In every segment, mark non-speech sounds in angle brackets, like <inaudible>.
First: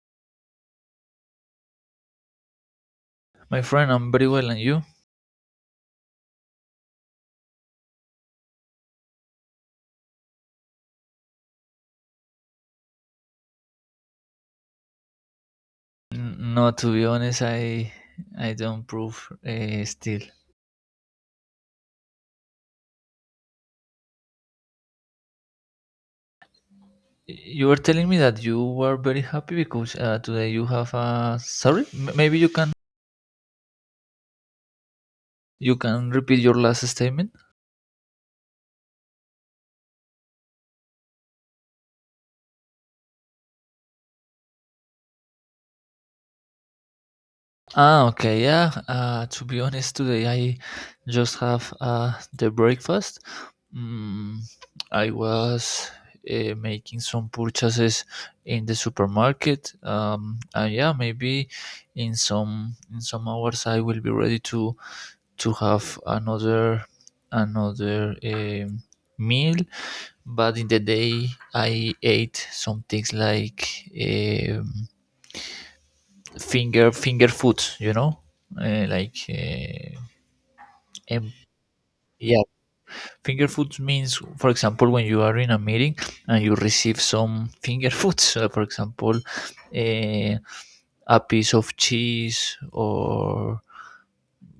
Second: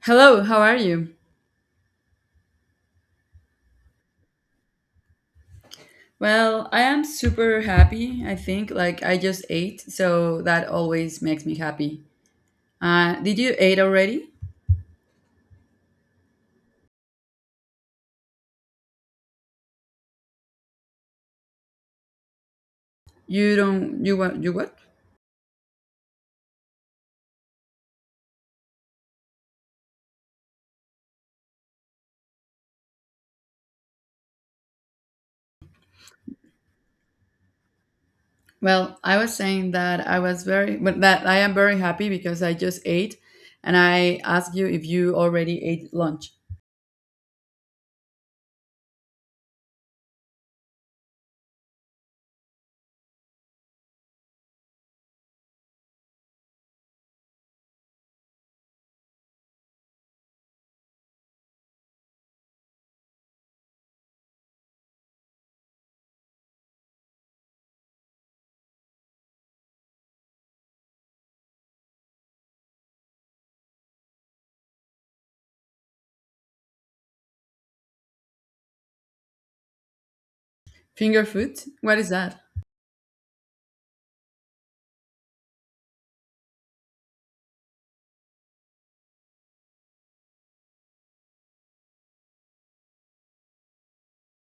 Hello, how are you? My friend, I'm very well, and you? Well, I am super happy, I think. Like, I just ate, so that always makes me happy. Did you eat already? No, to be honest, I don't prove still. You don't, you what, you what? You were telling me that you were very happy because today you have a. Sorry, maybe you can repeat your last statement. Well, I was saying that I was very, but that I am very happy because I just ate, and I asked you if you already ate lunch. Ah, okay, yeah. To be honest, today I just have the breakfast. Mm, I was making some purchases in the supermarket. And yeah, maybe in some hours I will be ready to have another meal. But in the day I ate some things like. Um, finger foods uh, like uh, Finger em- food? What is that? yeah, finger foods means, for example, when you are in a meeting and you receive some finger <laughs> foods, for example, a piece of cheese or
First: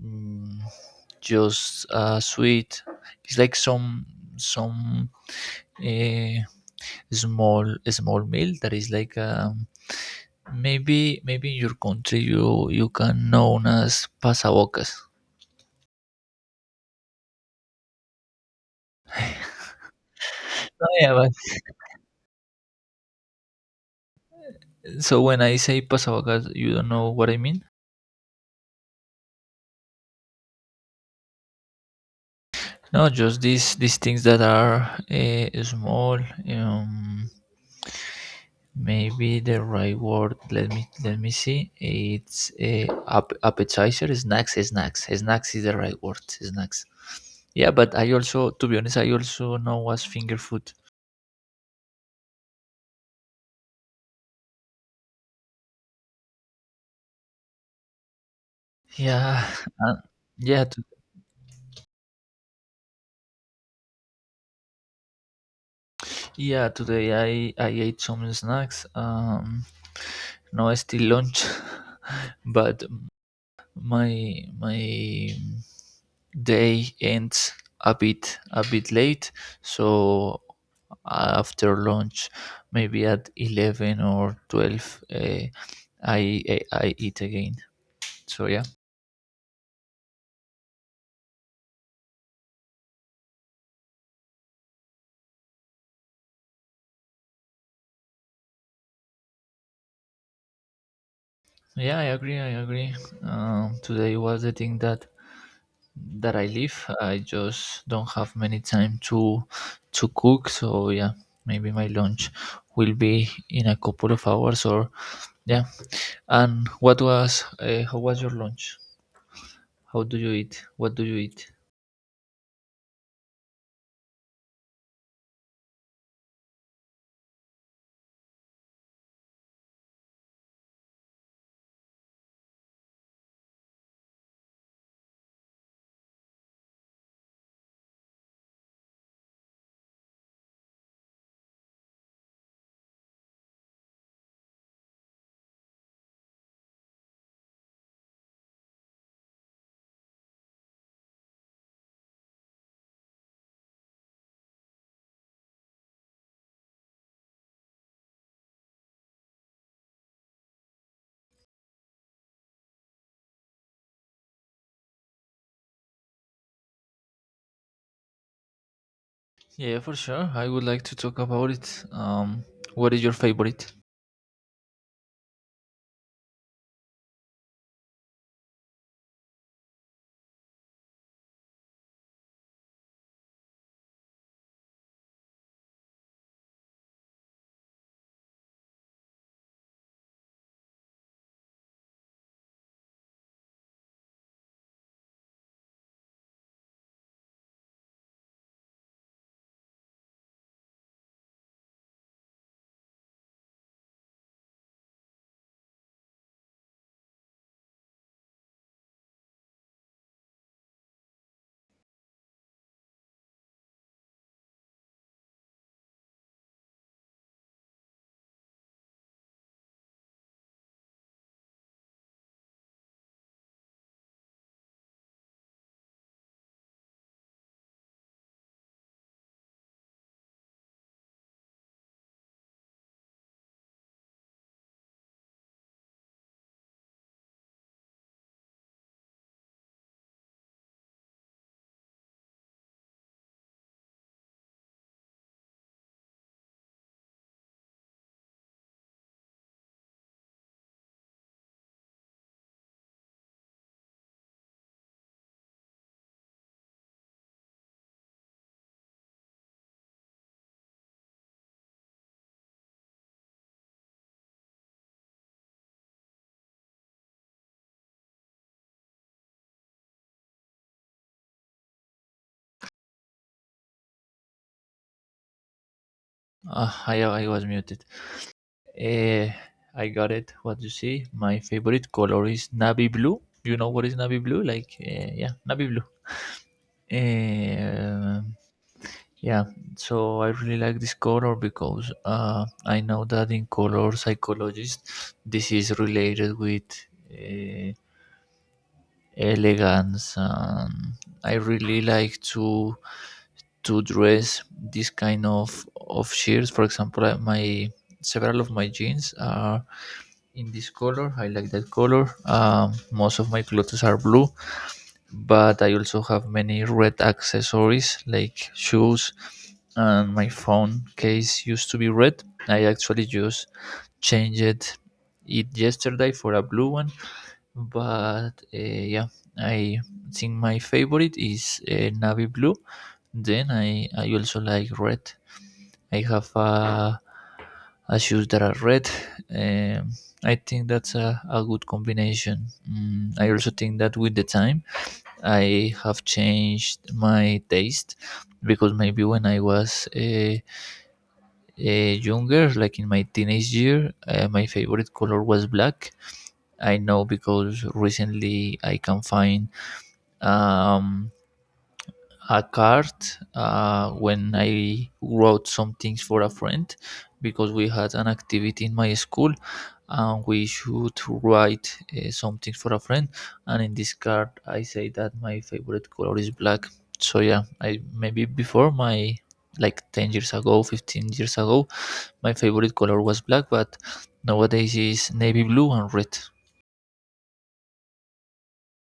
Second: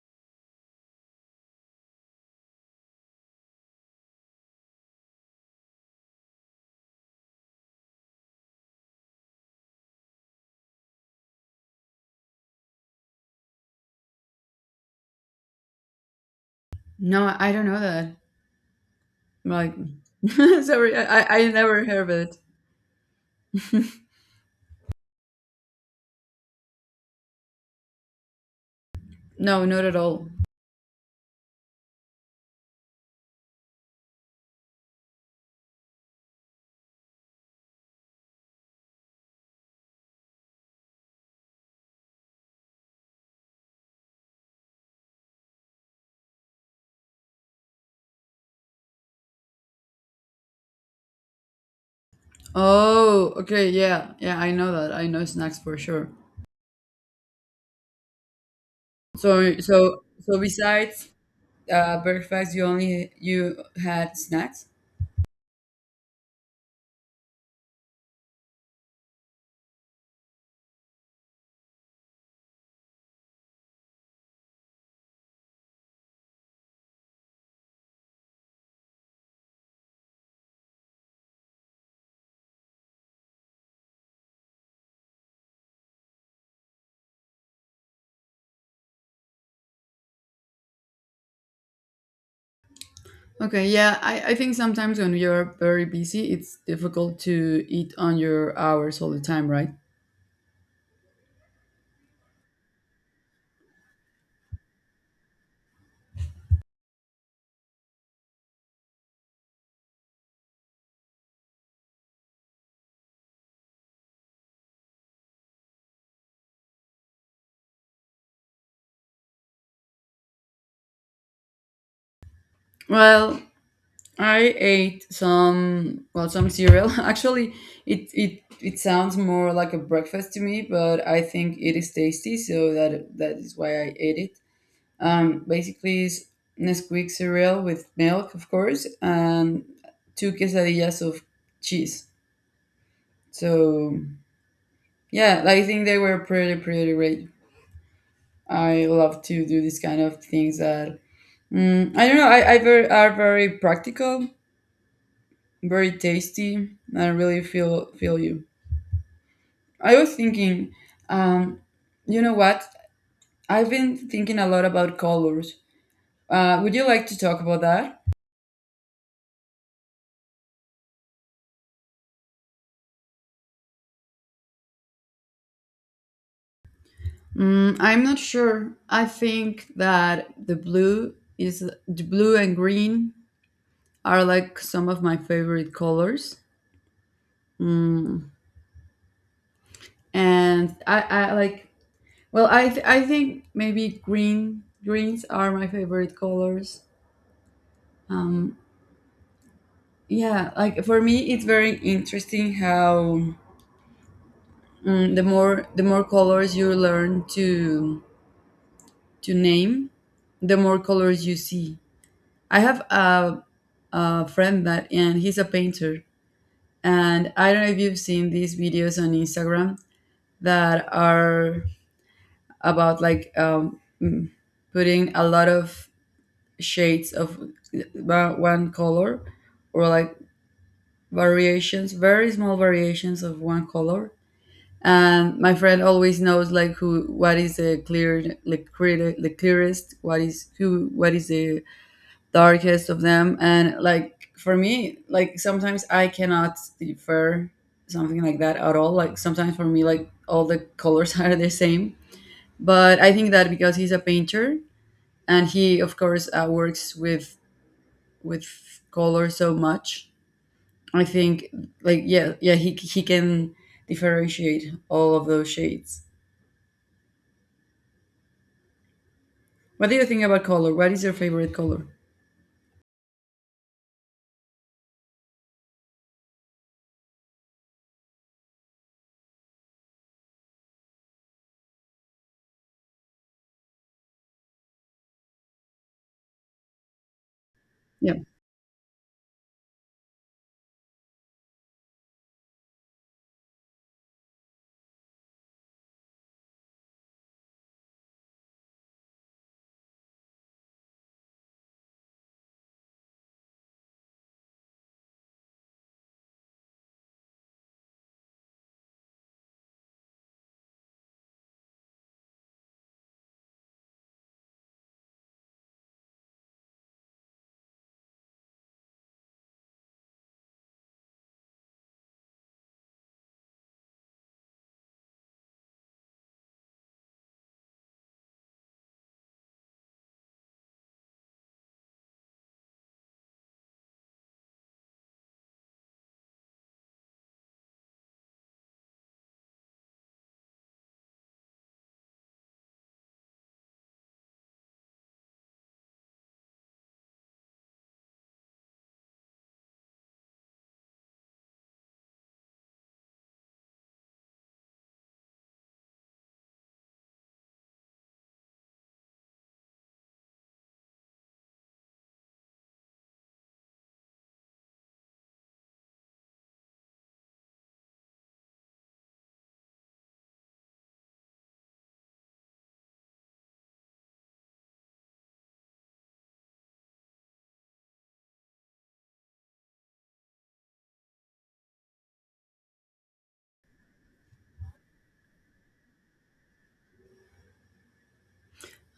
mm, just a sweet. It's like some uh, small meal that is like maybe in your country you can known as pasabocas. No, I don't know that. Like, <laughs> Oh, sorry, yeah, I, I but I never heard of it. so when I say pasavagas, you don't know what I mean? No, not at all. No, just these things that are small. Um, Maybe the right word. Let me see. It's a appetizer, snacks is the right word. Snacks. Yeah, but I also, to be honest, I also know what's finger food. Oh, okay, yeah, yeah, I know that. I know snacks for sure. Yeah, So, <laughs> uh, so, so yeah, to, besides breakfast, you had snacks. yeah. Today I ate some snacks. No, still lunch, <laughs> but my day ends a bit late, so after lunch maybe at 11 or 12 I eat again, so yeah. Okay, yeah, I think sometimes when you're very busy, it's difficult to eat on your hours all the time, right? Yeah, I agree, today was the thing that I live. I just don't have many time to cook, so yeah, maybe my lunch will be in a couple of hours, or yeah. And what was how was your lunch? How do you eat? What do you eat? Well, I ate some well some cereal. <laughs> Actually, it sounds more like a breakfast to me, but I think it is tasty, so that is why I ate it. Basically, it's Nesquik cereal with milk, of course, and two quesadillas of cheese. So yeah, I think they were pretty great. I love to do these kind of things that I don't know. I very practical, very tasty. I really feel you. I was thinking, um, you know what? I've been thinking a lot about colors. Would you like to talk about that? Yeah, for sure. I would like to talk about it. What is your favorite? Mm, I'm not sure. I think that the blue is the blue and green are like some of my favorite colors, and I like. Well, I think maybe greens are my favorite colors. Um, yeah, like for me, it's very interesting how the more colors you learn to name, the more colors you see. I have a friend that and he's a painter. And I don't know if you've seen these videos on Instagram that are about like putting a lot of shades of one color, or like variations, very small variations of one color. And my friend always knows like who, what is the clear, like clear, the clearest, what is who, what is the darkest of them. And like for me, like sometimes I cannot defer something like that at all. Like sometimes for me, like all the colors <laughs> are the same, but I think that because he's a painter and he, of course, works with color so much, I think, like, yeah, yeah, he can differentiate all of those shades. What do you think about color? What is your favorite color? I was muted. Eh, I got it. What you see? My favorite color is navy blue. You know what is navy blue? Like yeah, navy blue. Yeah, Um, yeah. So I really like this color because I know that in color psychologists, this is related with eh, elegance, and I really like to dress this kind of shirts. For example, my, several of my jeans are in this color. I like that color. Most of my clothes are blue, but I also have many red accessories like shoes, and my phone case used to be red. I actually just changed it yesterday for a blue one, but yeah, I think my favorite is navy blue. Then I also like red. I have a shoes that are red. Um, I think that's a good combination. I also think that with the time I have changed my taste, because maybe when I was younger, like in my teenage year, my favorite color was black. I know because recently I can find um, a card when I wrote some things for a friend, because we had an activity in my school, and we should write something for a friend. And in this card, I say that my favorite color is black. So yeah, I maybe before my, like 10 years ago, 15 years ago, my favorite color was black, but nowadays is navy blue and red.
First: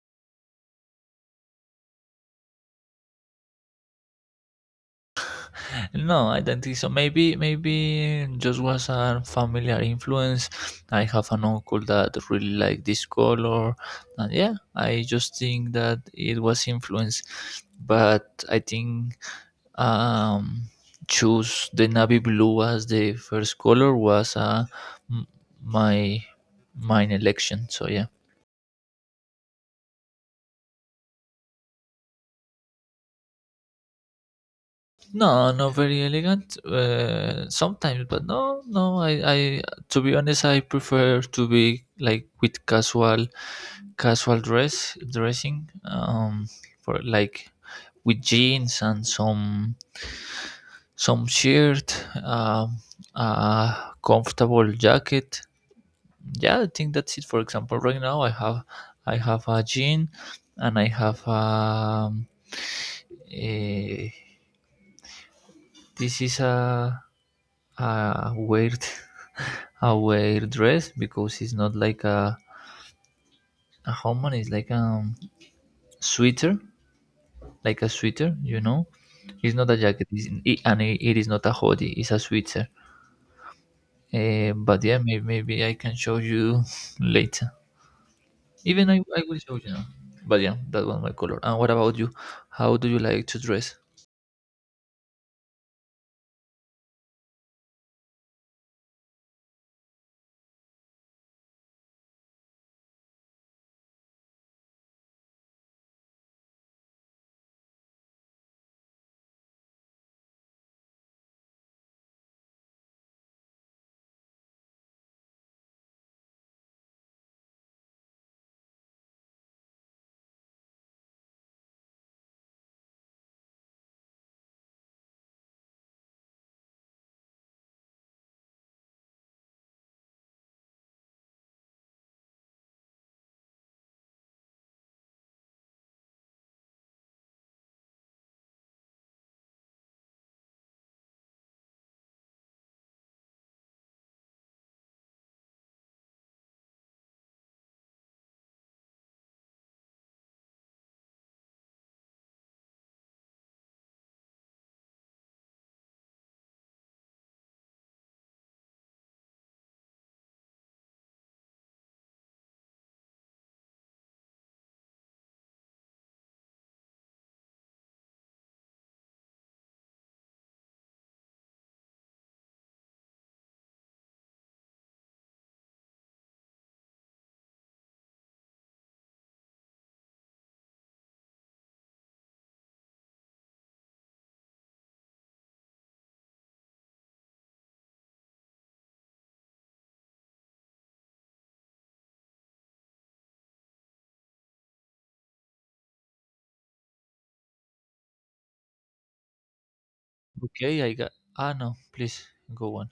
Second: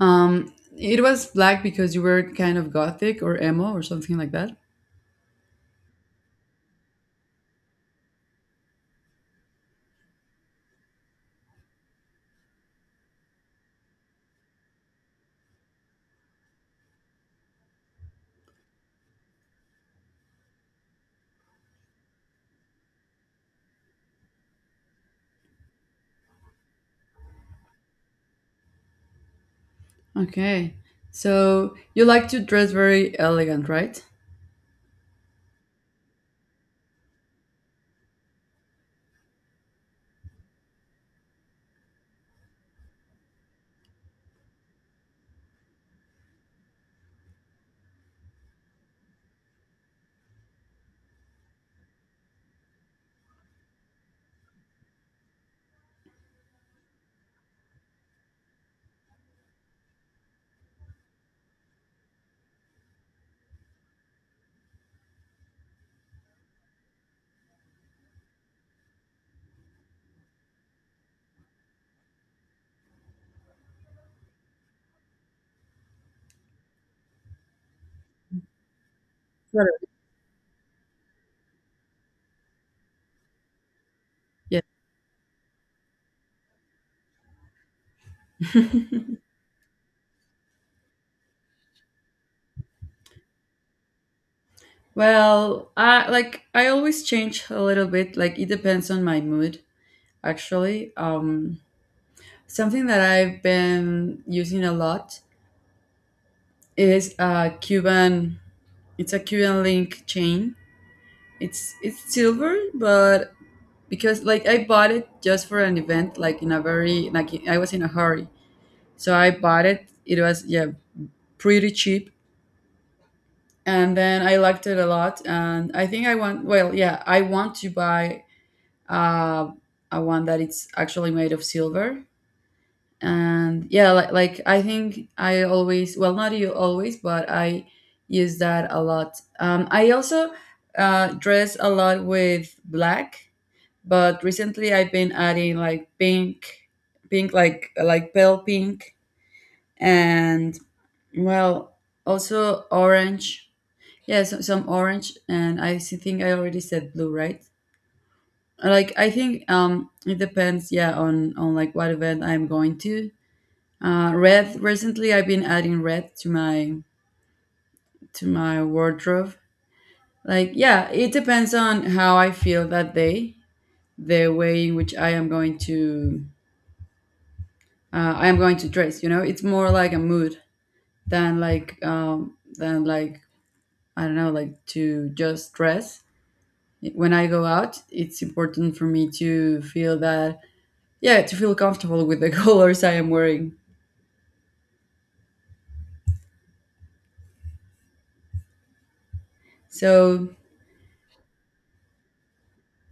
it was black because you were kind of gothic or emo or something like that. No, I don't think so. Maybe just was a familiar influence. I have an uncle that really liked this color, and yeah, I just think that it was influence. But I think um, choose the navy blue as the first color was m- my mine election. So yeah. Okay. So you like to dress very elegant, right? No, not very elegant. Sometimes, but no, no. To be honest, I prefer to be like with casual, dressing. For like with jeans and some shirt, um, a comfortable jacket. Yeah, I think that's it. For example, right now I have a jean, and I have a, this is a weird <laughs> a weird dress because it's not like a homan. It's like a sweater, you know, it's not Sure. a jacket. It is not a hoodie. It's a sweater. Yeah. But yeah, maybe I can show you <laughs> later. Even I will show you now, but yeah, that was my color. And what about you, how do you like to dress? Well, I always change a little bit. Like it depends on my mood, actually. Something that I've been using a lot is a Cuban. It's a Cuban link chain. It's silver, but because like I bought it just for an event, like in a very, like I was in a hurry, so I bought it. It was, yeah, pretty cheap, and then I liked it a lot. And I think I want, well, yeah, I want to buy uh, a one that it's actually made of silver. And yeah, like I think I always, well, not you always, but I use that a lot. I also dress a lot with black, but recently I've been adding like pink, pink, like pale pink, and, well, also orange. Yeah, so, some orange, and I think I already said blue, right? Like I think it depends, yeah, on like what event I'm going to. Red, recently, I've been adding red to my wardrobe. Like yeah, it depends on how I feel that day, the way in which I am going to dress. You know, it's more like a mood than like I don't know, like to just dress. When I go out, it's important for me to feel that, yeah, to feel comfortable with the <laughs> colors I am wearing. So, Okay, I got. Ah, no, please go on.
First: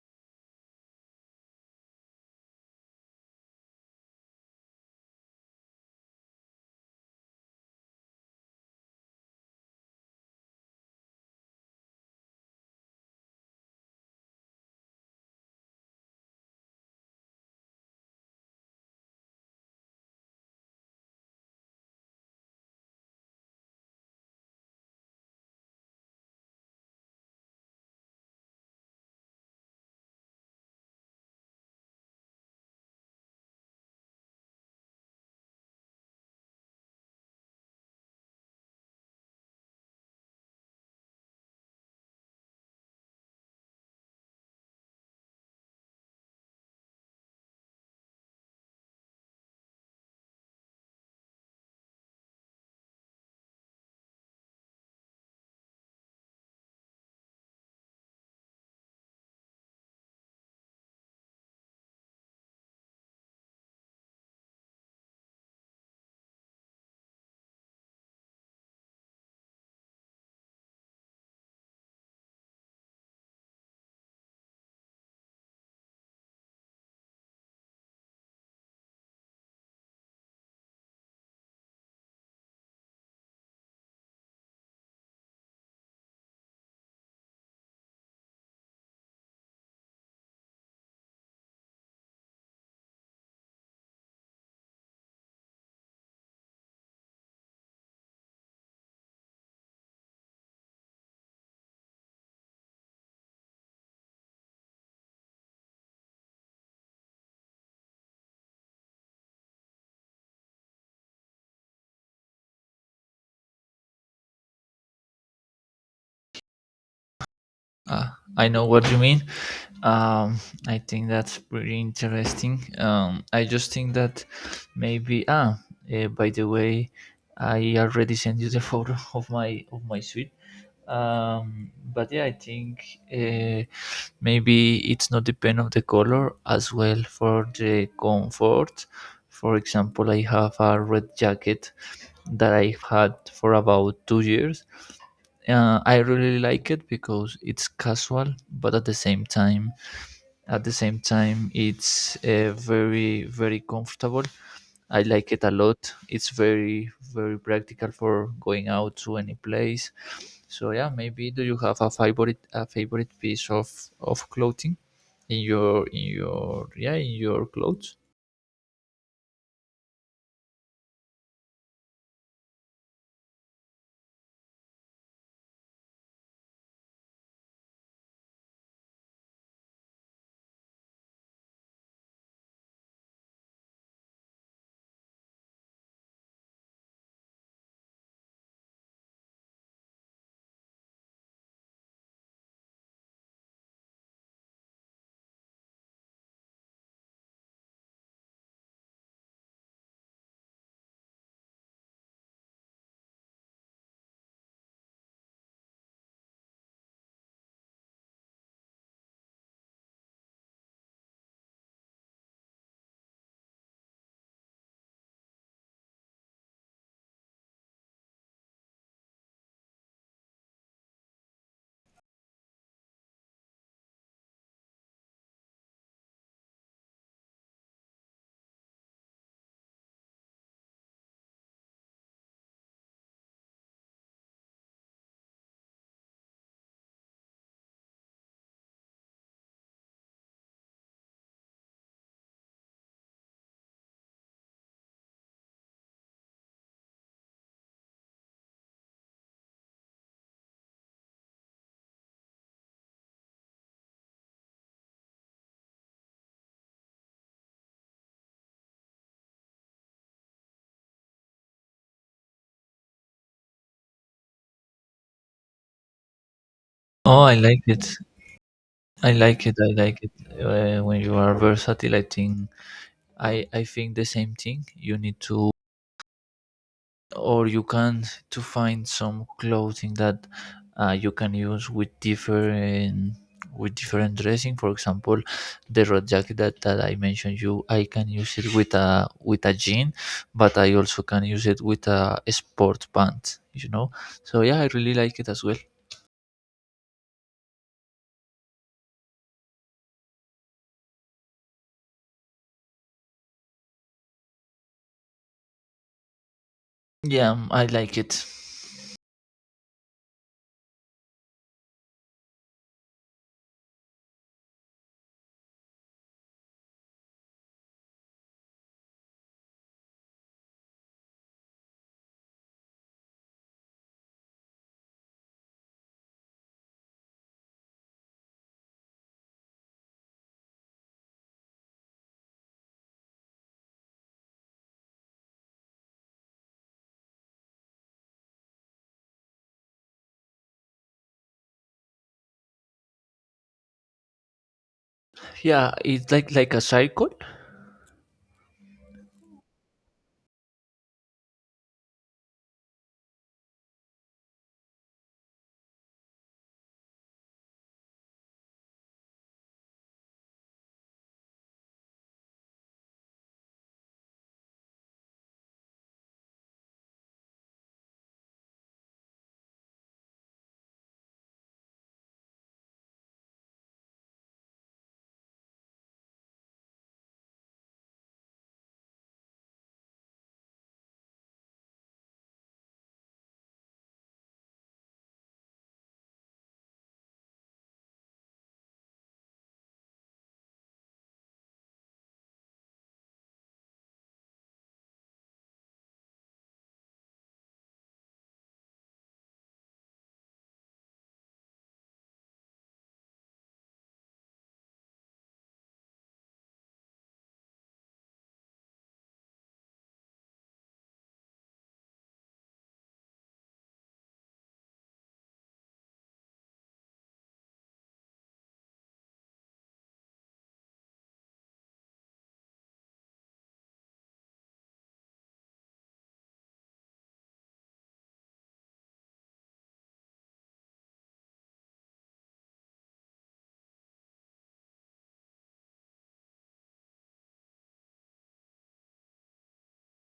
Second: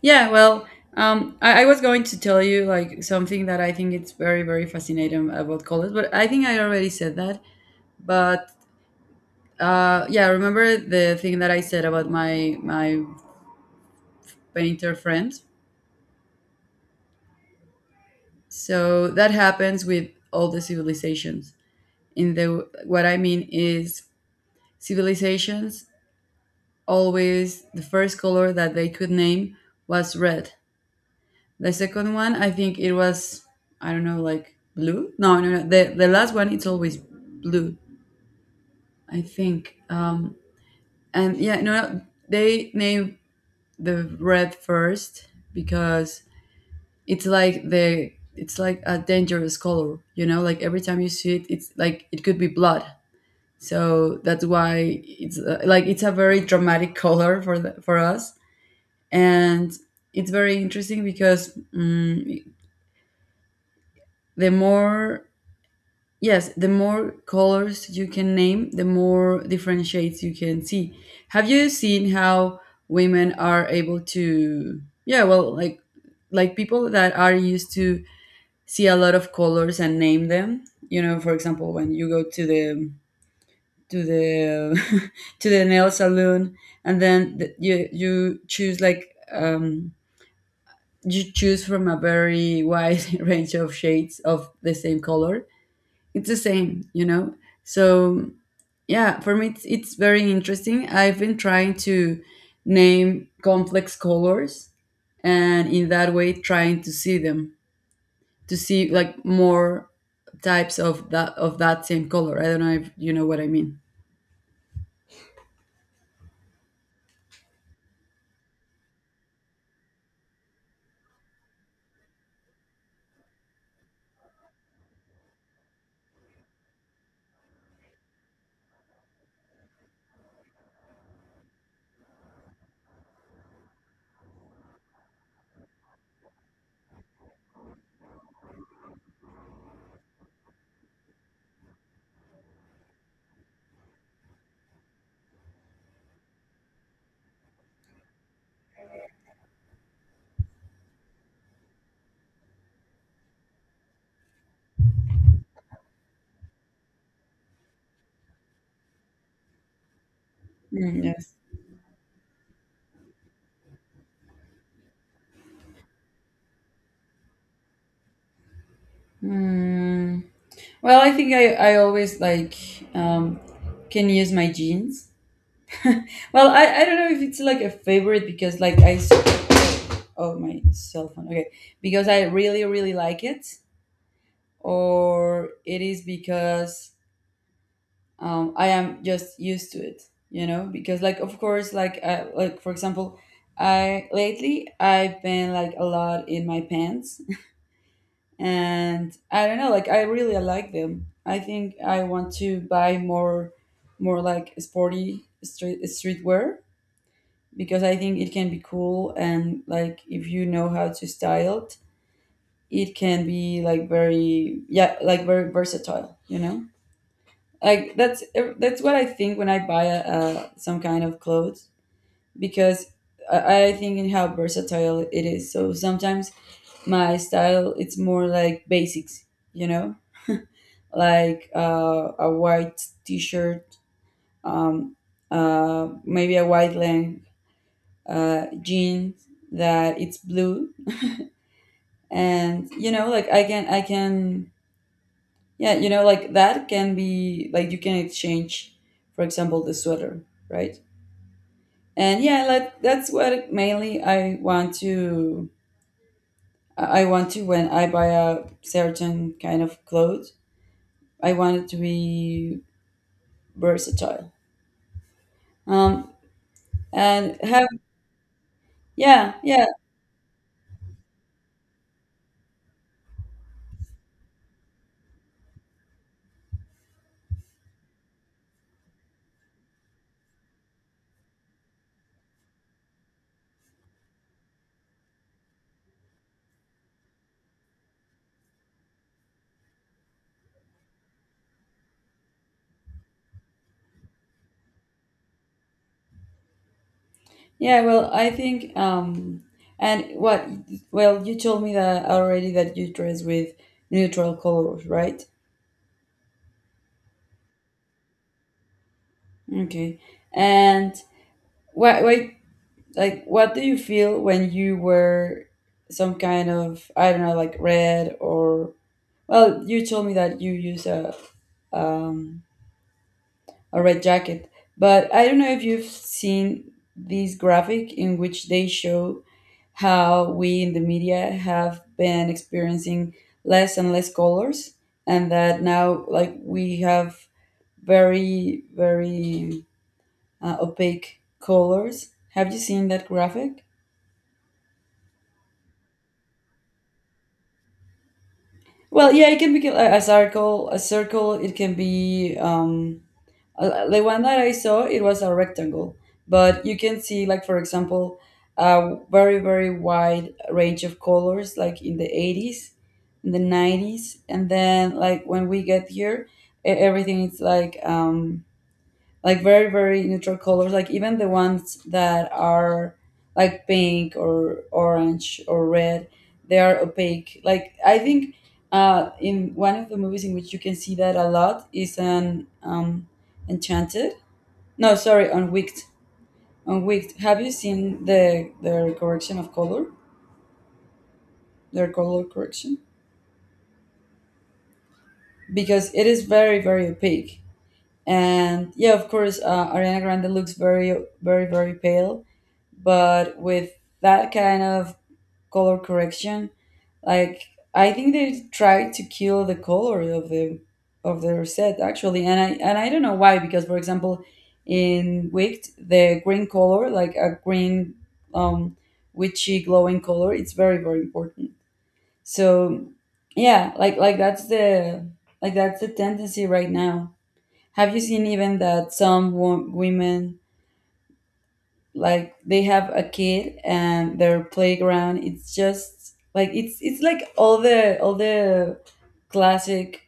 yeah, well, I was going to tell you like something that I think it's very, very fascinating about colors, but I think I already said that. But yeah, remember the thing that I said about my painter friend. So that happens with all the civilizations. In the, what I mean is, civilizations always, the first color that they could name was red. The second one, I think it was, I don't know, like blue. No, no, no. The last one, it's always blue, I think. And yeah, no, no, they name the red first because it's like a dangerous color. You know, like every time you see it, it's like it could be blood. So that's why it's like it's a very dramatic <laughs> color for the, for us. And it's very interesting because the more, yes, the more colors you can name, the more different shades you can see. Have you seen how women are able to, yeah, well, like people that are used to see a lot of colors and name them, you know, for example, when you go to the to the <laughs> to the nail salon, and then the, you choose like you choose from a very wide <laughs> range of shades of the same color. It's the same, you know? So, yeah, for me, it's very interesting. I've been trying to name complex colors and in that way trying to see them, to see like more types of that same color. I don't know if you know what I mean. Uh, I know what you mean. Um, I think that's pretty interesting. I just think that maybe by the way, I already sent you the photo <laughs> of my suite. But yeah, I think maybe it's not depend of the color as well for the comfort. For example, I have a red jacket that I have had for about 2 years. I really like it because it's casual, but at the same time, it's very comfortable. I like it a lot. It's very practical for going out to any place. So yeah, Mm, maybe yes. do you have a favorite, piece of clothing in your clothes? Mm. Well, I think I always like, um, can use my jeans. Well, I don't know if it's like a favorite because like oh, my cell phone, okay, because I really like it, or it is because I am just used to it, you know, because like, of course, like I, like for example, I lately I've been like a lot in my pants <laughs> and I don't know, like I really like them. I think I want to buy more, like sporty streetwear, because I think it can be cool, and like if you know how to style it, it can be like very, yeah, like very versatile. You know, like that's what I think when I buy a, some kind of clothes, because I think in how versatile it is. So sometimes my style it's more like basics. You know, like a white t-shirt, um, maybe a white length jeans that it's blue. And you know, like I can, yeah, you know, like that can be like, you can exchange, for example, the sweater, right? And yeah, like that's what mainly I want to, I want to, when I buy a certain kind of clothes, I want it to be versatile. um Oh, I and like have, it. I yeah, like it. yeah, I like it. When you are versatile, I think I think the same thing. You need to, or you can, to find some clothing that you can use with different, dressing. For example, the red jacket that, that I mentioned you, I can use it with a, jean, but I also can use it with a sport pants. You know, so yeah, I really like it as well. yeah. Well, I think, and what, well, you told me that already, that you dress with neutral colors, right? Yeah, I like it. Okay. And what, like what do you feel when you wear some kind of, I don't know, like red? Or, well, you told me that you use um a red jacket. But I don't know if you've seen this graphic in which they show how we in the media have been experiencing less and less colors, and that now like we have very, very opaque colors. Have you seen that graphic? Yeah, it's like a cycle. Well, yeah, it can be a circle. A circle. It can be the one that I saw. It was a rectangle, but you can see, like for example, a very very wide range of colors, like in the 80s, in the 90s, and then like when we get here, everything is like very very neutral colors, like even the ones that are like pink or orange or red, they are opaque. Like I think in one of the movies in which you can see that a lot is an Enchanted, no, sorry, on Wicked. On Wicked, have you seen their correction of color, their color correction? Because it is very very opaque, and yeah, of course, Ariana Grande looks very very very pale, but with that kind of color correction, like I think they tried to kill the color of the of their set, actually. And I don't know why, because for example, in Wicked, the green color, like a green, um witchy glowing color, it's very very important. So yeah, like that's the, that's the tendency right now. Have you seen even that some women, like they have a kid and their playground, it's just like, it's like all the classic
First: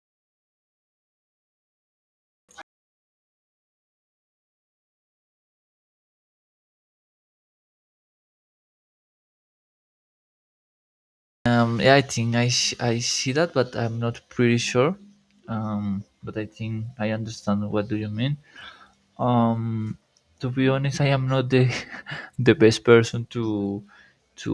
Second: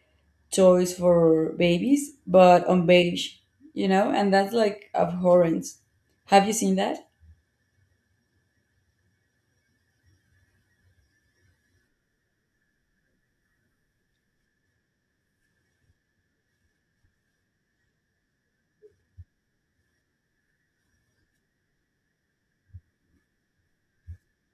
toys for babies, but on beige, you know, and that's like abhorrent. Have you seen that? Yeah, I think I see that, but I'm not pretty sure. But I think I understand what do you mean. Um, to be honest, I am not the <laughs> the best person to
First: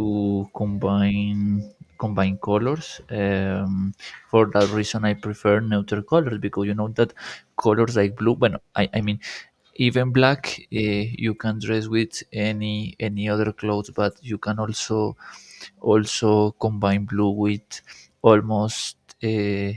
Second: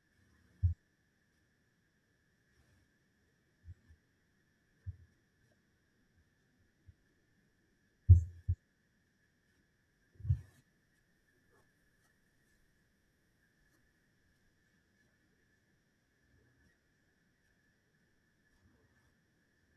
combine colors. For that reason, I prefer neutral colors because you know that colors like blue. Well, I mean, even black, you can dress with any other clothes, but you can also combine blue with almost, uh,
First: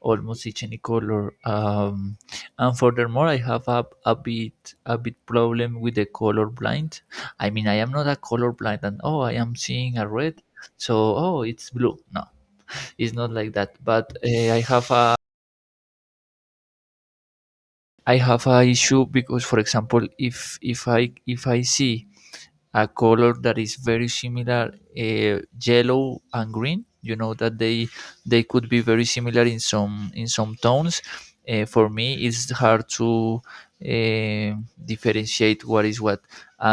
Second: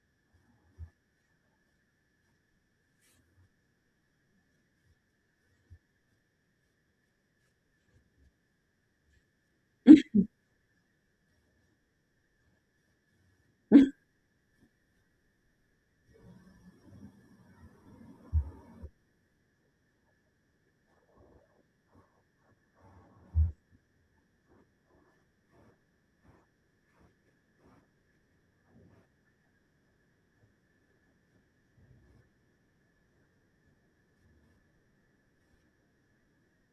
almost each any color. And furthermore, I have a bit problem with the color blind. I mean, I am not a color blind, and oh, I am seeing a red, so oh, it's blue. No, it's not like that. But I have a issue because, for example, if I see a color that is very similar, yellow and green. You know that they could be very similar in some, tones. For me, it's hard to uh, differentiate what is what,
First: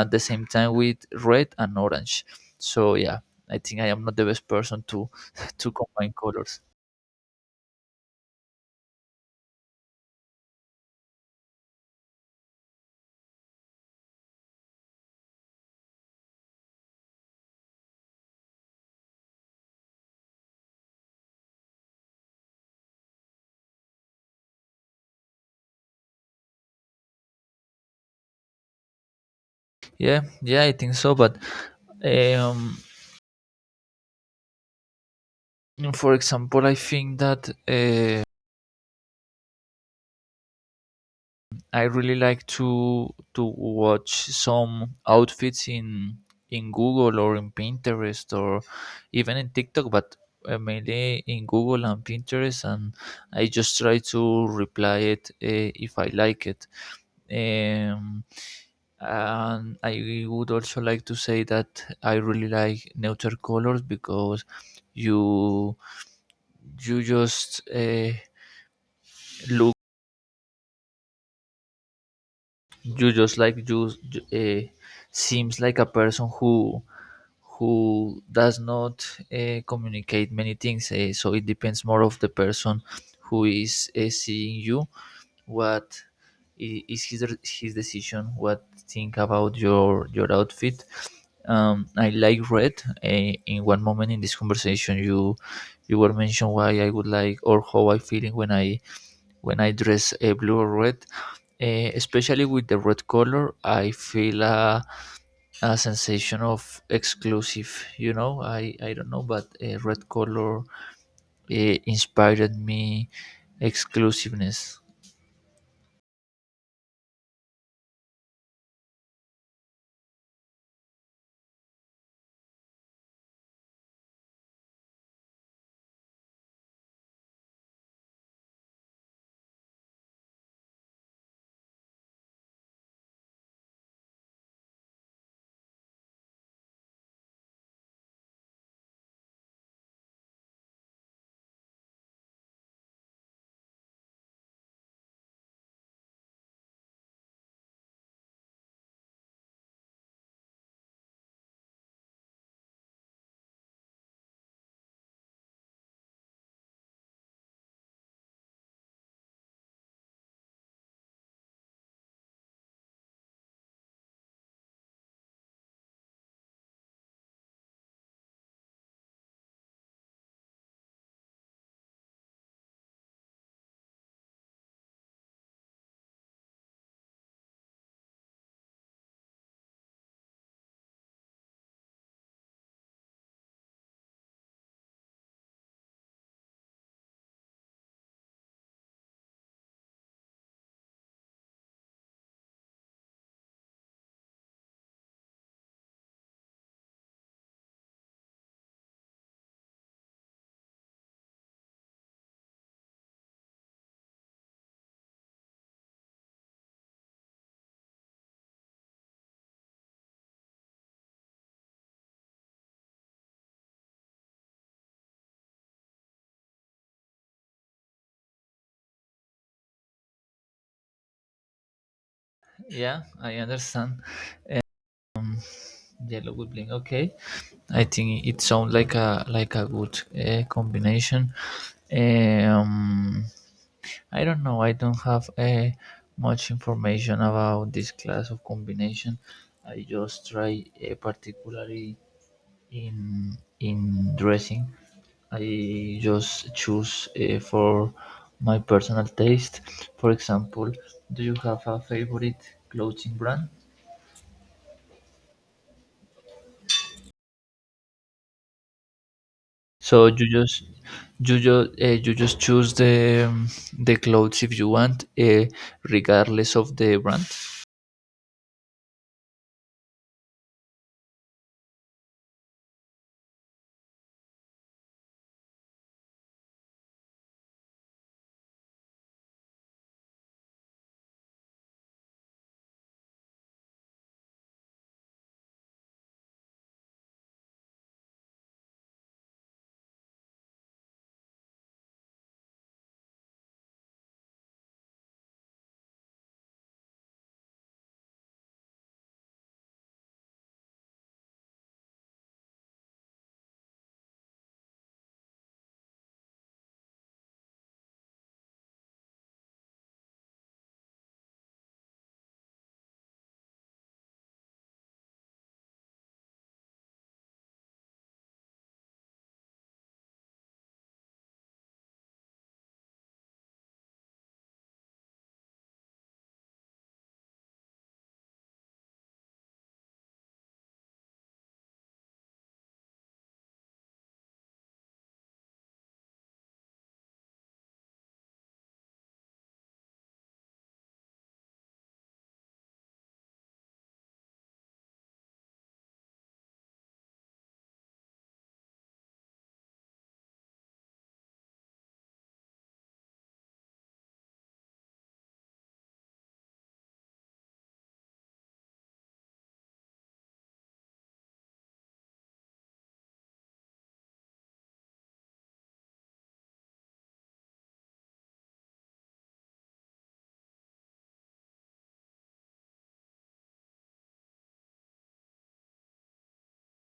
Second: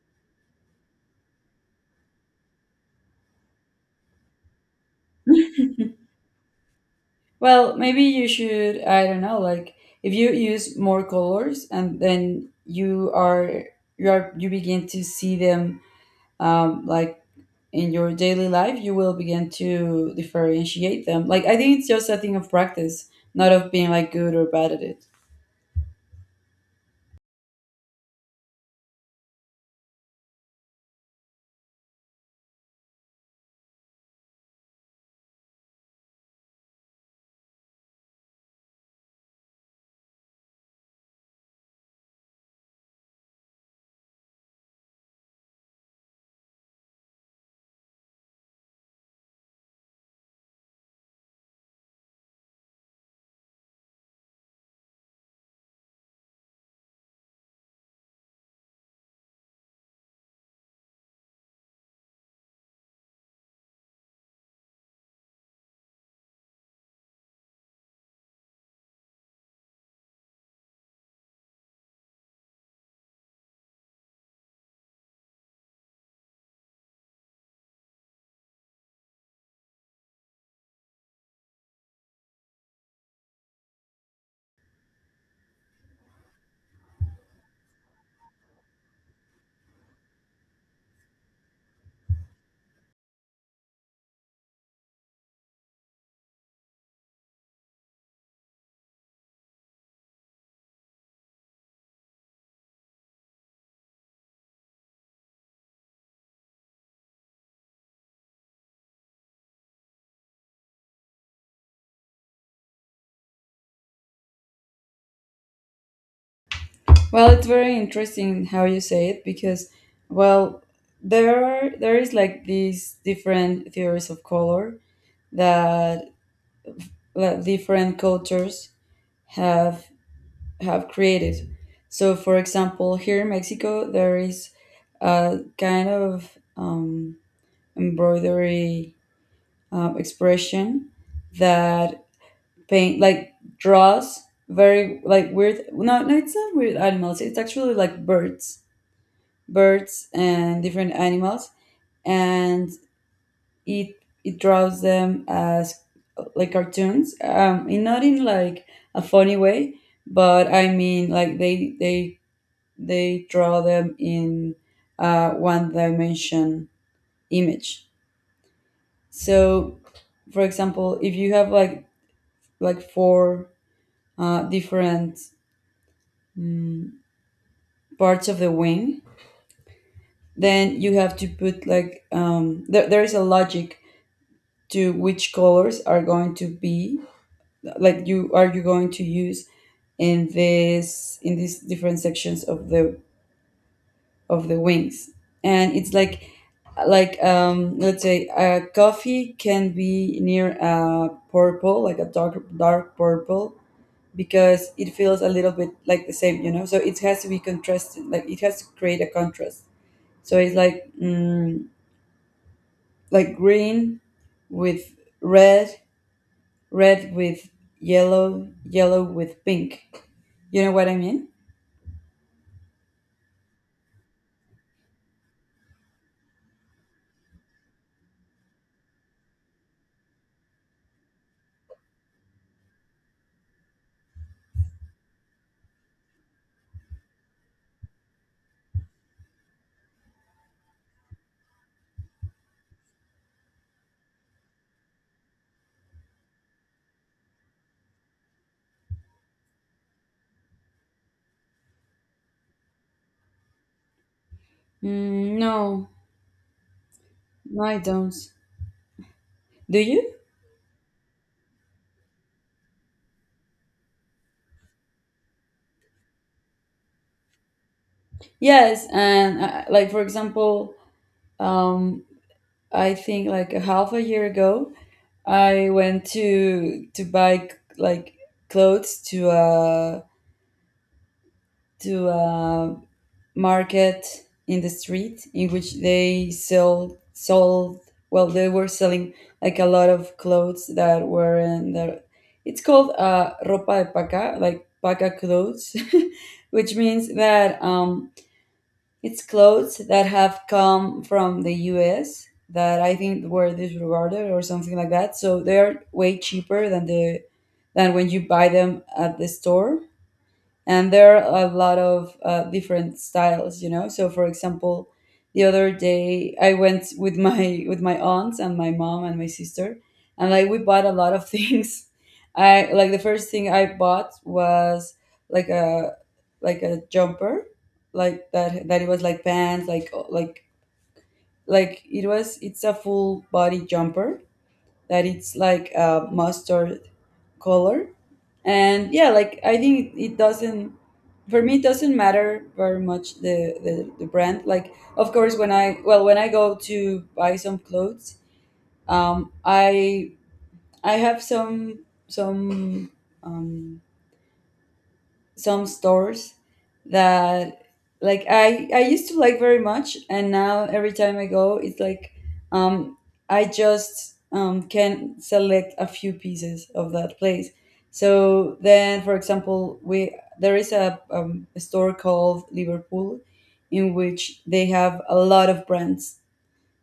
at the same time with red and orange. So yeah, I think I am not the best person to <laughs> to combine <laughs> colors. Well, maybe you should, I don't know, like if you use more colors and then you begin to see them, like in your daily life, you will begin to differentiate them. Like, I think it's just a thing of practice, not of being like good or bad at it. Yeah, yeah, I think so, but um for example, I think that I really like to watch some outfits in Google or in Pinterest or even in TikTok, but mainly in Google and Pinterest, and I just try to reply it if I like it. Um, and I would also like to say that I really like neutral colors, because you you just look, you just like you, uh, seems like a person who does not communicate many things. So it depends more of the person who is seeing you. What is his decision? What think about your outfit? I like red. In one moment in this conversation, you were mentioned why I would like or how I feeling when I dress blue or red. Especially with the red color, I feel a sensation of exclusive. I don't know, but red color inspired me exclusiveness. Well, it's very interesting how you say it, because, well, there is like these different theories of color that different cultures have have created. So, for example, here in Mexico, there is a kind of embroidery, expression that paint, like, draws very like weird, no, no, it's not weird animals, it's actually like birds, birds and different animals, and it it draws them as like cartoons, in, not in like a funny way, but I mean, like they draw them in one dimension image. So for example, if you have like four different, mm, parts of the wing, then you have to put like, there, there is a logic to which colors are going to be, like, you going to use in this, in these different sections of the wings, and it's like, let's say a coffee can be near a purple, like a dark dark purple, because it feels a little bit like the same, you know, so it has to be contrasted, like it has to create a contrast. So it's like, like green with red, red with yellow, yellow with pink. You know what I mean? Yeah, I understand. Yellow with blink, okay. I think it sounds like a good combination. um I don't know, I don't have much information about this class of combination. I just try particularly in in dressing. I just choose for my personal taste. For example, do you have a favorite clothing brand? Mm, no, no, I don't. Do So you? You just choose the clothes if you want, regardless of the brand. Yes, and like for example, um, I think like a half a year ago, I went to buy like clothes to a market in the street in which they sell sold, well, they were selling like a lot of clothes that were in the, it's called ropa de paca, like paca clothes, <laughs> which means that it's clothes that have come from the US, that I think were disregarded or something like that, so they're way cheaper than the than when you buy them at the store. And there are a lot of different styles, you know, so for example, the other day I went with my <laughs> with my aunts and my mom and my sister, and like we bought a lot of things. <laughs> I like the first thing I bought was like a, like a jumper, like that, that it was like pants, like, like it was it's a full body jumper that it's like a mustard color. And yeah, like I think it doesn't, for me it doesn't matter very much the, the brand. Like of course, when I well when I go to buy some clothes, I have some some um stores that like I used to like very much, and now every time I go, it's like, um, I just can select a few pieces of that place. So then, for example, we, there is a store called Liverpool, in which they have a lot of brands.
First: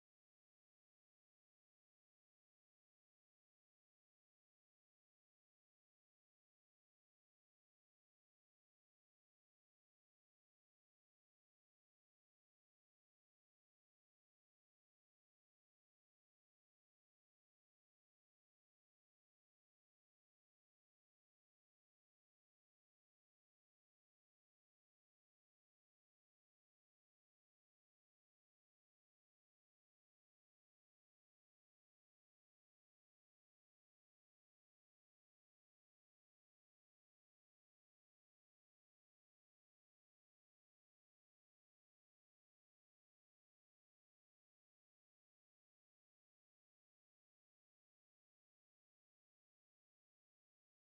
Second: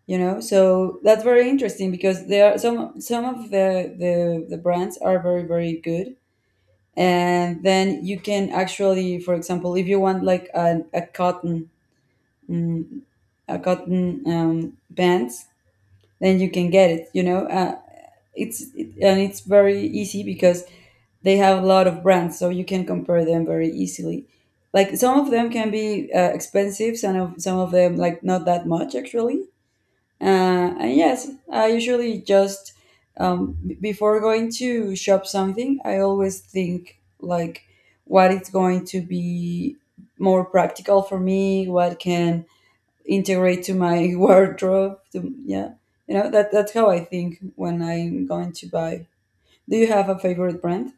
You know, so that's very interesting because there are some of the brands are very very good, and then you can actually, for example, if you want like a cotton, mm, a cotton, pants, then you can get it, you know. It's it, and it's very easy because they have a lot of brands, so you can compare them very easily. Like some of them can be expensive, some of them like not that much, actually. uh, and yes, I usually just before going to shop something, I always think like what is going to be more practical for me, what can integrate to my <laughs> wardrobe. To, yeah, you know, that that's how I think when I'm going to buy. Do you have a favorite brand?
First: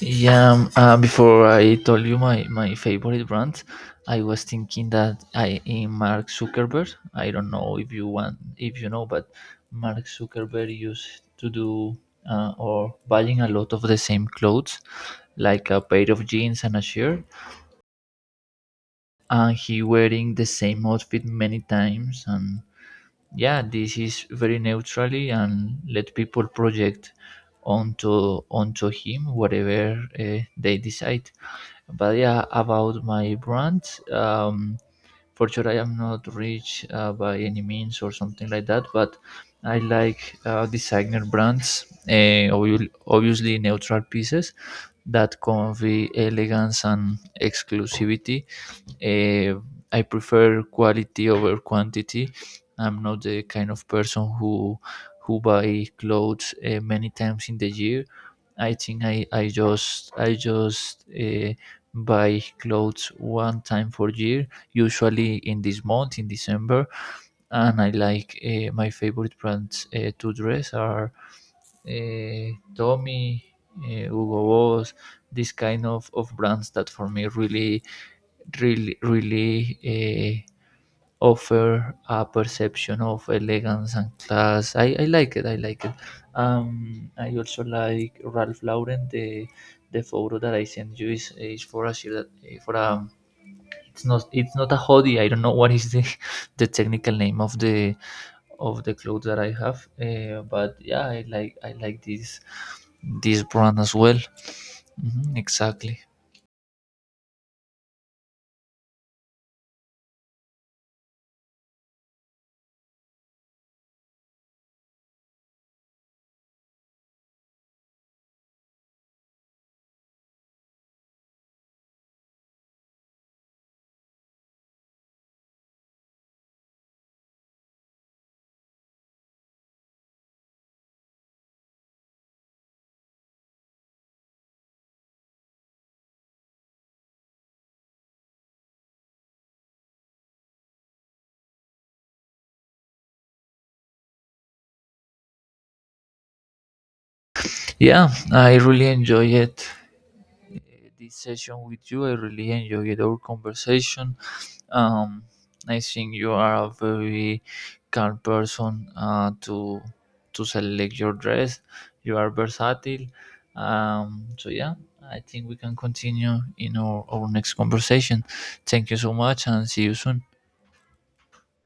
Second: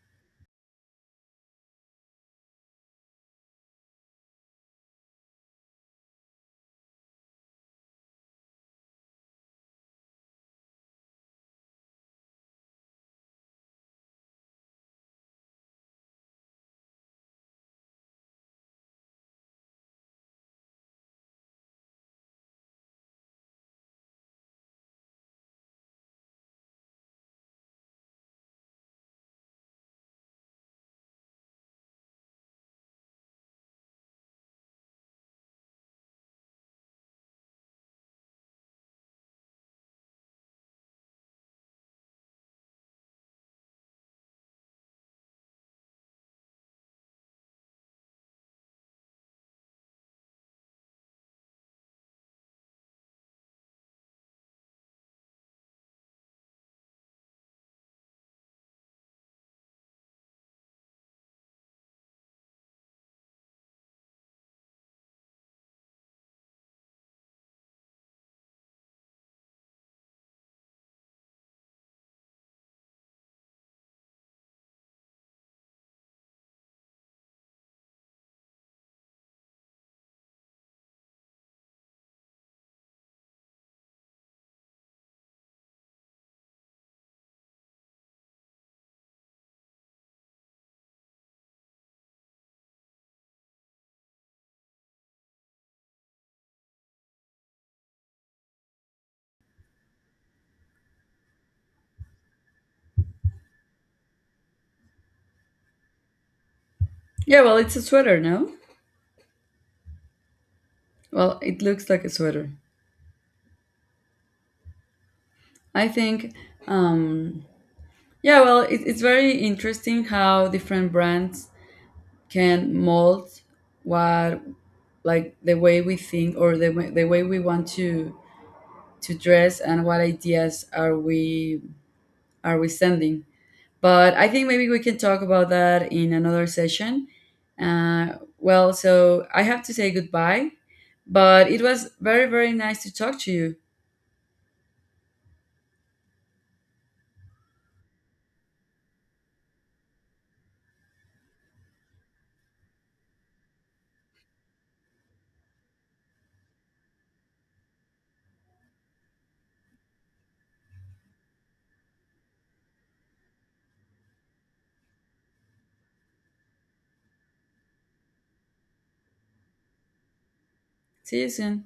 Yeah, before I told you my favorite brand, I was thinking that I in Mark Zuckerberg. I don't know if you want, if you know, but Mark Zuckerberg used to do or buying a lot of the same clothes, like a pair of jeans and a shirt, and he wearing the same outfit many times. And yeah, this is very neutrally and let people project onto him whatever they decide. But yeah, about my brand, um for sure, I am not rich by any means or something like that, but I like designer brands, obviously neutral pieces that convey elegance and exclusivity. uh, I prefer quality over quantity. I'm not the kind of person who buy clothes many times in the year. I think I just buy clothes one time for year, usually in this month in December. And I like my favorite brands to dress are uh, Tommy, Hugo Boss, this kind of brands that for me really offer a perception of elegance and class. I like it. I like it. I also like Ralph Lauren. The photo that I sent you is for a shirt that for a, it's not a hoodie. I don't know what is the <laughs> the technical name of the clothes that I have. But yeah, I like this brand as well. Mhm, exactly. Yeah, well, it's a sweater, no? Well, it looks like a sweater. I think, um, yeah, well, it, it's very interesting how different brands can mold what, like the way we think, or the way we want to dress, and what ideas are we sending. But I think maybe we can talk about that in another session. uh, well, so I have to say goodbye, but it was very very nice to talk to you. Yeah, I really enjoy it. This session with you. I really enjoyed our conversation. Um, I think you are a very calm person to select your dress. You are versatile. So yeah, I think we can continue in our next conversation. Thank you so much and see you soon. See you soon